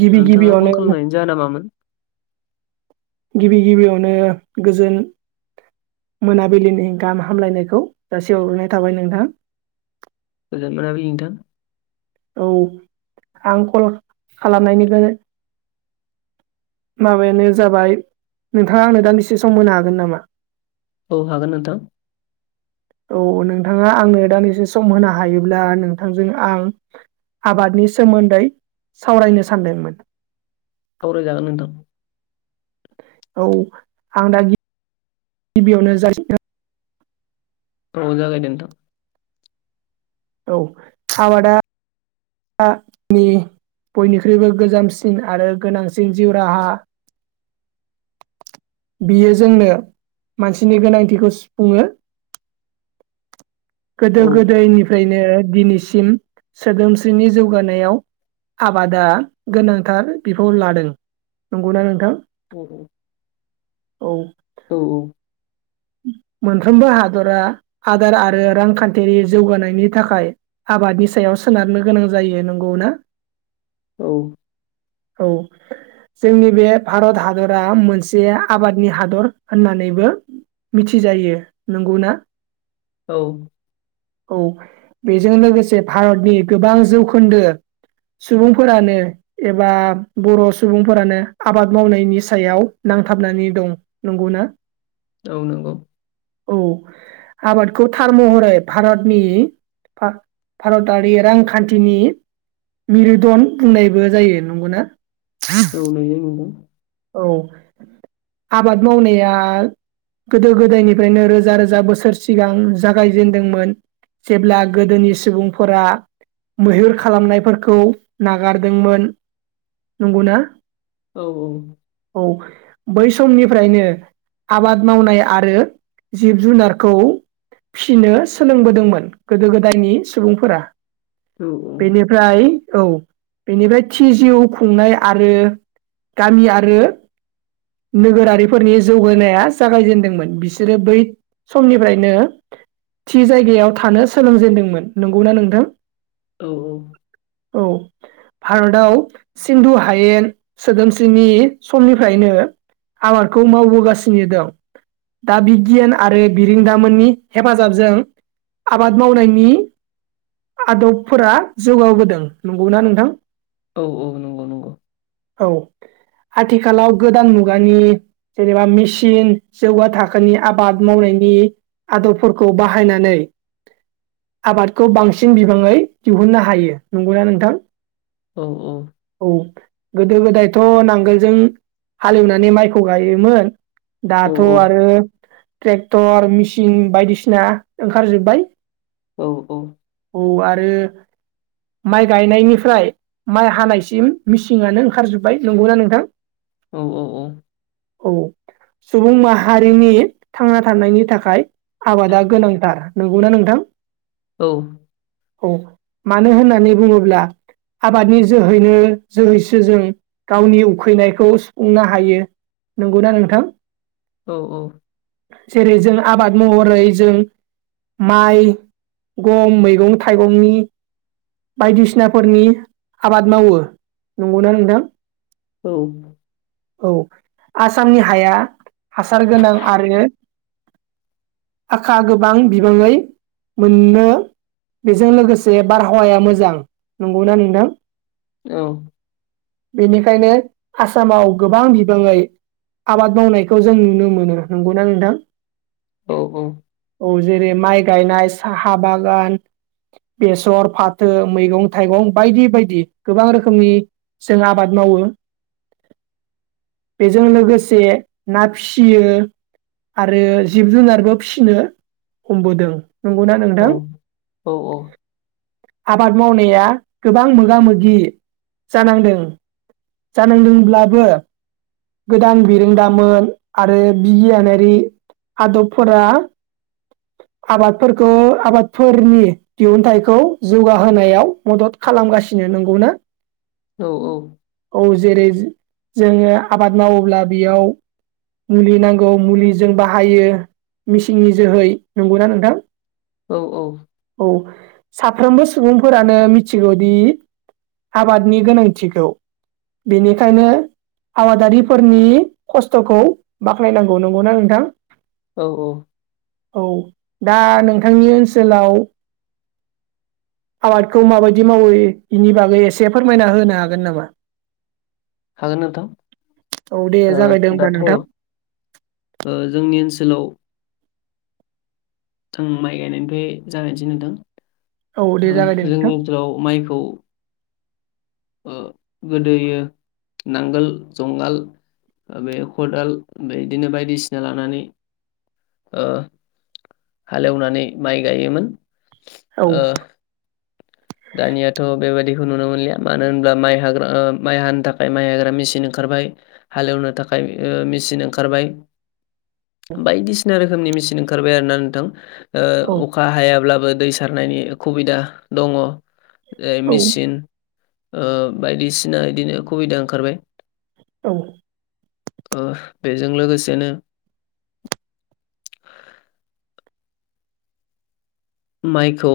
गिबि गिबि नोंथाङा फन अने [inaudible] खालामनायनि जाहोना मामोन गिबि गिबियावनो गोजोन मोनाबिलिनि गाहाम हामलायनायखौ जासि हरग्रोनाय थाबाय नोंथां। गोजोन‌ मोनाबिलिनि नोंथां औ आं कल खालामनायनिफ्राय [unintelligible] माबायानो जाबाय नोंथाङा आंनो दान्दिसे सम मोनो हागोन नामा? औ हागोन नोंथां औ नोंथाङा आंनो दानदिसे सम होनो हायोब्ला नोंथांजों आं आबादनि सोमोन्दै सावरायनो सानदोंमोन। सावरायजागोन नोंथां। औ आं दा गिबियावनो [unintelligible] औ जागोन दे नोंथां औ आबादा नि बयनिख्रुइबो गोजामसिन आरो गोनांसिन जिउ राहा [inaudible] बियो जोंनो मानसिनि गोनांथिखौ सुफुङो गोदो औ गोदायनिफ्रायनो दिनैसिम सोदोम जोंनि जौगानायाव आबादा गोनांथार बिफाव लादों नंगौना नोंथां औ औ औ औ उम मोनफ्रोमबो हादरा आदार आरो रांखान्थियारि जौगानायनि थाखाय आबादनि सायाव सोनारनो गोनां जायो नंगौ ना औ औ जोंनि बे भारत हादरा मोनसे आबादनि हादर होननानैबो मिथिजायो नंगौ ना औ औ बेजों लोगोसे भारतनि गोबां जौखोन्दो सुबुंफोरानो एबा बर' सुबुंफोरानो आबाद मावनायनि सायाव नांथाबनानै दं नंगौ ना औ नंगौ औ आबादखौ थार महरै भारतनि भारतारि रांखान्थिनि मिरुदन बुंनायबो जायो नंगौना औ नंगौ नोंथां औ आबाद मावनाया गोदो गोदायनिफ्रायनो रोजा रोजा बोसोर सिगां जागायजेनदोंमोन जेब्ला गोदोनि सुबुंफोरा मैहुर खालामनायफोरखौ नागारदोंमोन नंगौना औ औ बै समनिफ्रायनो आबाद मावनाय आरो जिब जुनारखौ फिसिनो सोलोंबोदोंमोन गोदो गोदायनि सुबुंफोरा औ बेनिफ्राय औ बेनिफ्राय थि जिउ खुंनाय आरो गामि आरो नोगोरारिफोरनि जौगानाया जागायजेनदोंमोन बिसोरो बै समनिफ्रायनो थि जायगायाव थानो सोलोंजेनदोंमोन नंगौना नोंथां औ औ औ भारतआव सिन्धु हायेन सोदोम सिनि समनिफ्रायनो आबादखौ मावबोगासिनो दं दा बिगियान आरो बिरोंदामोननि हेफाजाबजों आबाद मावनायनि आदबफोरा जौगाबोदों नंगौ ना नोंथां औ औ नंगौ नंगौ औ आथिखालाव गोदान मुगानि जेनेबा मेसिन जौगा थाखोनि आबाद मावनायनि आदबफोरखौ बाहायनानै आबादखौ बांसिन सिन बिबाङै दिहुननो हायो नंगौना नोंथां औ औ औ गोदो गोदायथ' नांगोलजों हालेवनानै माइखौ गायोमोन औ दाथ' आरो ट्रेक्टर मेसिन बायदिसिना ओंखारजोब्बाय औ औ औ आरो माइ गायनायनिफ्राय माइ हानायसिम मिसिननानो ओंखारजोबबाय नंगौना नोंथां औ औ औ औ सुबुं माहारिनि थांना थानायनि थाखाय आबादा गोनांथार नंगौना नोंथां औ औ मानो होननानै बुङोब्ला आबादनि जोहैनो जोहैसो जों गावनि उखैनायखौ सुफुंनो हायो नंगौना नोंथां औ औ जेरै जों आबाद महरै जों माइ गम मैगं थाइगंनि बायदिसिनाफोरनि आबाद मावो नंगौना नोंथां औ औ आसामनि हाया हासार गोनां आरो आखा गोबां बिबाङै मोनो बेजों लोगोसे बार हावाया मोजां नंगौना नोंथां औ बेनिखायनो आसामाव गोबां बिबाङै आबाद मावनायखौ जों नुनो मोनो नंगौना नोंथां औ औ औ जेरै माइ गायनाय साहा बागान बेसर फाथो मैगं थाइगं बायदि बायदि गोबां रोखोमनि जों आबाद मावो बेजों लोगोसे ना फिसियो आरो जिब जुनारबो फिसिनो हमबोदों नंगौना नोंथां औ औ औ आबाद मावनाया गोबां मोगा मोगि जानांदों जानांदोंब्लाबो गोदान बिरोंदामोन आरो बिगियानारि आदबफोरा आबादफोरखौ आबादफोरनि दिहुनथाइखौ जौगाहोनायाव मदद खालामगासिनो नोंगौना औ औ औ जेरै जो जोङो आबाद मावोब्ला बेयाव मुलि नांगौ मुलिजों बाहायो मेचिननि जोहै नंगौना नोंथां औ औ औ साफ्रोमबो सुबुंफोरानो मिथिगौदि आबादनि गोनांथिखौ बेनिखायनो आबादारिफोरनि खस्थ'खौ बाख्नायनांगौ नंगौना नोंथां औ औ औ दा नोंथांनि ओनसोलाव आबादखौ माबायदि मावो बेनि बागै एसे फोरमायना होनो हागोन नामा हागोन नोंथां औ दे ओ जागायदो होमबा दाथ' नोंथां जोंनि ओन सोलाव आं माइ गायनायनिफ्राय जागायनोसै नोंथां औ दे ओ जागायदो नोंथां जोंनि ओनसोलाव माइखौ ओ गोदोयो नांगोल जुंगाल ओ बे खदाल बेदिनो बायदिसिना लानानै ओ हालेवनानै माइ गायोमोन। औ ओ दानियाथ' बेबायदिखौ नुनो मोनलिया। मानो होनब्ला माइ हाग्रा ओ माइ हानो थाखाय माइ हाग्रा मेसिन ओंखारबाय हालेवनो थाखाय ओ मेसिन ओंखारबाय [inaudible] बायदिसिना रोखोमनि मेसिन ओंखारबाय आरो ना नोंथां औ ओ अखा हायाब्लाबो दै सारनायनि खुबिदा दङ' जेरै औ मेचिन। ओ बायदिसिना इदिनो खुभिदा ओंखारबाय औ ओ बेजों लोगोसेनो माइखौ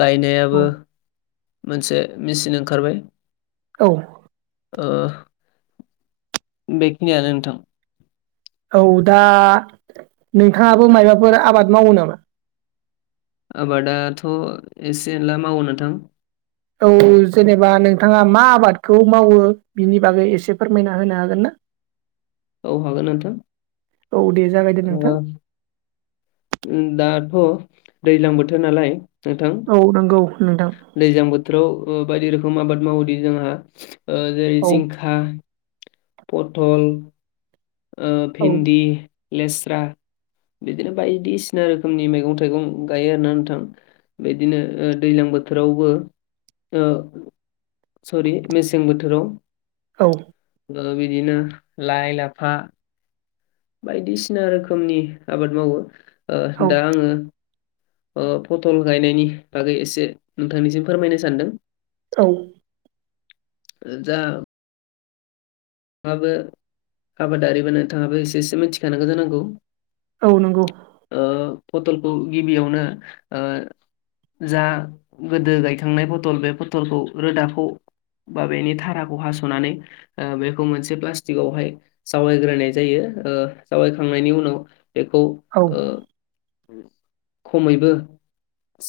गायनायाबो मोनसे मेचिन ओंखारबाय। औ ओ बेखिनियानो नोंथां। औ दा नोंथाङाबो मायबाफोर आबाद मावो नामा? आबादाथ' एसे एनला मावो नोथां। औ जेनेबा नोंथाङा मा आबादखौ मावो बिनि बागै एसे फोरमायना होनो हागोन ना? औ हागोन नोंथां औ दे जागायदो नोंथां। उ दाथ' दैज्लां बोथोर नालाय नोंथां औ नंगौ नोंथां दैज्लां बोथोराव ओ बायदि रोखोम आबाद मावोदि जोंहा ओ जेरै औ जिंखा पथल ओ औ भिन्दि लेस्रा बिदिनो बायदिसिना रोखोमनि मैगं थाइगं गायो आरोना नोंथां। बिदिनो ओ दैज्लां बोथोरावबो सरि मेसें बोथोराव औ ओ बिदिनो लाइ लाफा बायदिसिना रोखोमनि आबाद मावो ओ औ दा आङो ओ पथल गायनायनि बागै एसे नोंथांनिसिम फोरमायनो सानदों औ ओ जा थाङाबो आबादारि बा नोंथाङाबो एसेसो मिथिखानांगौ जानांगौ औ नंगौ फटलखौ गिबियावनो ओ जा गोदो गायखांनाय पथल बे पथलखौ रोदाखौ बा बेनि ताराखौ हास'नानै ओ बेफो रखौ मोनसे पस्टिकवहाय जावायग्रोनाय जायो ओ जावायखांनायनि उनाव बेखौ औ ओ खमैबो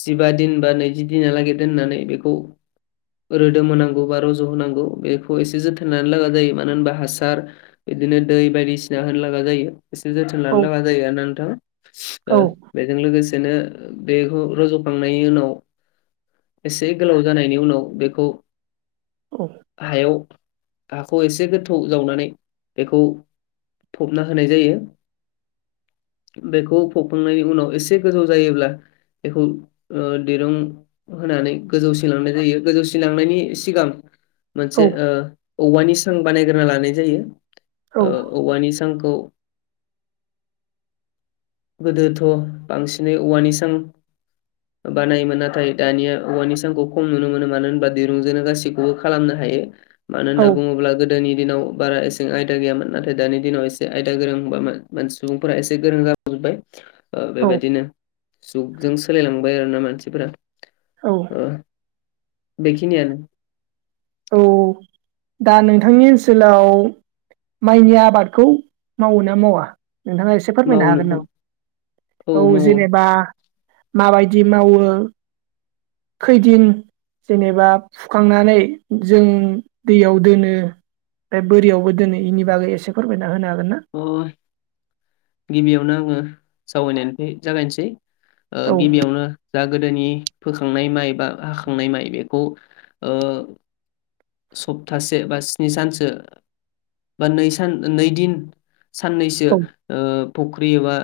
जिबा दिन बा नैजि दिनालागै दोननानै बेखौ रोदोम होनांगौ बा रज' होनांगौ बेखौ एसे जोथोन लानो लागा जायो मानो मानो होनबा हासार बिदिनो दै बायदिसिना होनो लागा जायो। एसे जोथोन औ लानो लाबा जायो आर नोंथां। औ ओ बेजों लोगोसे बिदिनो बेखौ रज'खांनायनि उनाव एसे गोलाव जानायनि उनाव बेखौ औ हायाव हाखौ एसे गोथ थौ जावनानै बेखौ फबना होनाय जायो। बेखौ फखांनायनि उनाव एसे गोजौ जायोब्ला बेखौ ओ दिरुं होनानै गोजौसिन लांनाय जायो गोजौसिन लांनायनि सिगां औ मोनसे औवानि सां बानायग्रोना लानाय औ जायो औवानि सांखौ [unintelligible] गोदोथ' बांसिनै औवानि सां बानायोमोन नाथाय दानिया औवानि सांखौ खम नुनो मोनो मानो होनबा दिरुंजोंनो गासैखौबो खालामनो हायो मानो औ होनना बुङोब्ला गोदोनि दिनाव बारा एसां आयदा गैयामोन नाथाय दानि दिनाव एसे आयदा गोरों सुबुंफोरा एसे गोरों जाबोजोबबाय बेबायदिनो जुगजों सोलायलांबाय आरोना मानसिफोरा औ बेखिनि आनो बिथांनि ओनसोलाव माइनि आबादखौ मावो ना मावा नोंथाङा एसे फोरमायनो मावो हागोन नोंथां नामा औ जेनेबा माबायदि मावो खैदिन जेनेबा फुखांनानै जों दैयाव दोनो ओमफ्राय बोरियावबो दिनैनि बागै एसे फोरमायना होनो हागोन ना अ गिबियावनो आङो जावायनायनिफाय जागायनोसै औ गिबियावनो दा गोदोनि फोखांनाय माइ बा हाखांनाय माइ बेखौ सप्तासे बा स्नि सानसो बा नै सान नै दिन साननैसो औ फख्रि एबा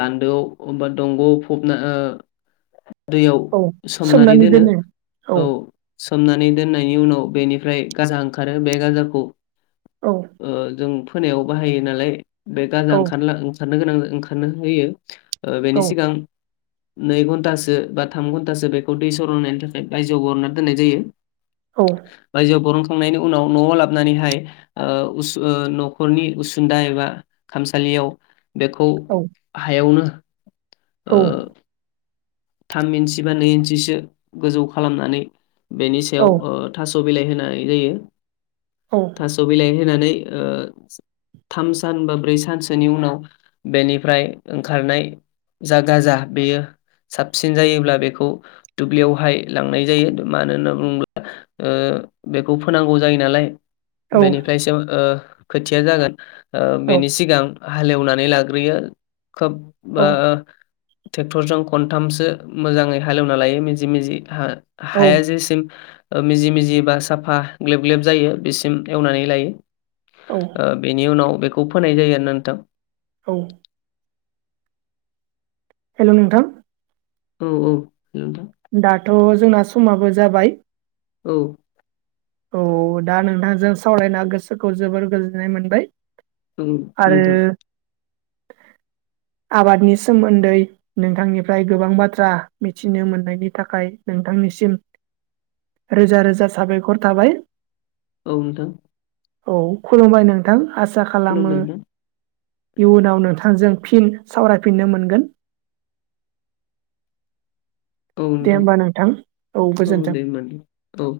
लान्दोआव बा दंग'आव फबना दैयाव सोमनानै दोनो औ सोमनानै दोननायनि उनाव बेनिफ्राय गाजा ओंखारो बे गाजाखौ औ जों फोनायाव बाहायो नालाय बे गाजा औ ओंखारला ओंखार ओंखारनो गोनां ओंखारनो होयो औ बेनि सिगां नै घन्टासो बा थाम घन्टासो बेखौ दै सर होननायनि थाखाय रायजोआव बरनना दोननाय जायो औ बायजोआव बरनखांना खांनायनि उनाव न'आव लाबनानैहाय न'खरनि उसुनदा एबा खामसालि बेखौ हायावनो ओ थाम इन्सि बा नै इन्सिसो गोजौ खालामनानै बेनि औ सायाव थास' बिलाइ होनाय जायो औ थास बिलाइ होनानै थाम सान बा ब्रै सानसोनि उनाव बेनिफ्राय ओंखारनाय जागााजा बेयो साबसिन जायोब्ला बेखौ दुब्लियावहाय लांनाय जायो मानो होनना बुङोब्ला बेखौ फोनांगौ जायो नालाय औ बेनिफ्रायसो खोथिया जागोन बेनि सिगां हालेवनानै लाग्रोयो खोब औ ट्रेक्टरजों खनथामसो मोजाङै हालेवना लायो मिजि मिजि औ हाया जेसिम मिजि मिजि बा साफा ग्लेब ग्लेब जायो बेसिम एवनानै लायो औ बेनि उनाव बेखौ फोनाय जायो आरोना नोंथां औ हेल' नोंथां औ औ नोंथां दाथ' जोंना समाबो जाबाय औ औ दा नोंथांजों सावरायना गोसोखौ जोबोर गोजोननाय मोनबाय औ आरो नोंथां [unintelligible] आबादनि सोमोन्दै नोंथांनिफ्राय गोबां बाथ्रा मिथिनो मोननायनि थाखाय नो नोंथांनिसिम रोजा रोजा साबायखर थाबाय। औ नोंथां औ खुलुमबाय नोंथां आसा खालामो खुलुमबाय नोंथां इयुनाव नोंथांजों फिन सावरायफिननो मोनगोन [inaudible] दे होमबा नोंथां औ गोजोन्थों दे होमबा नोंथां औ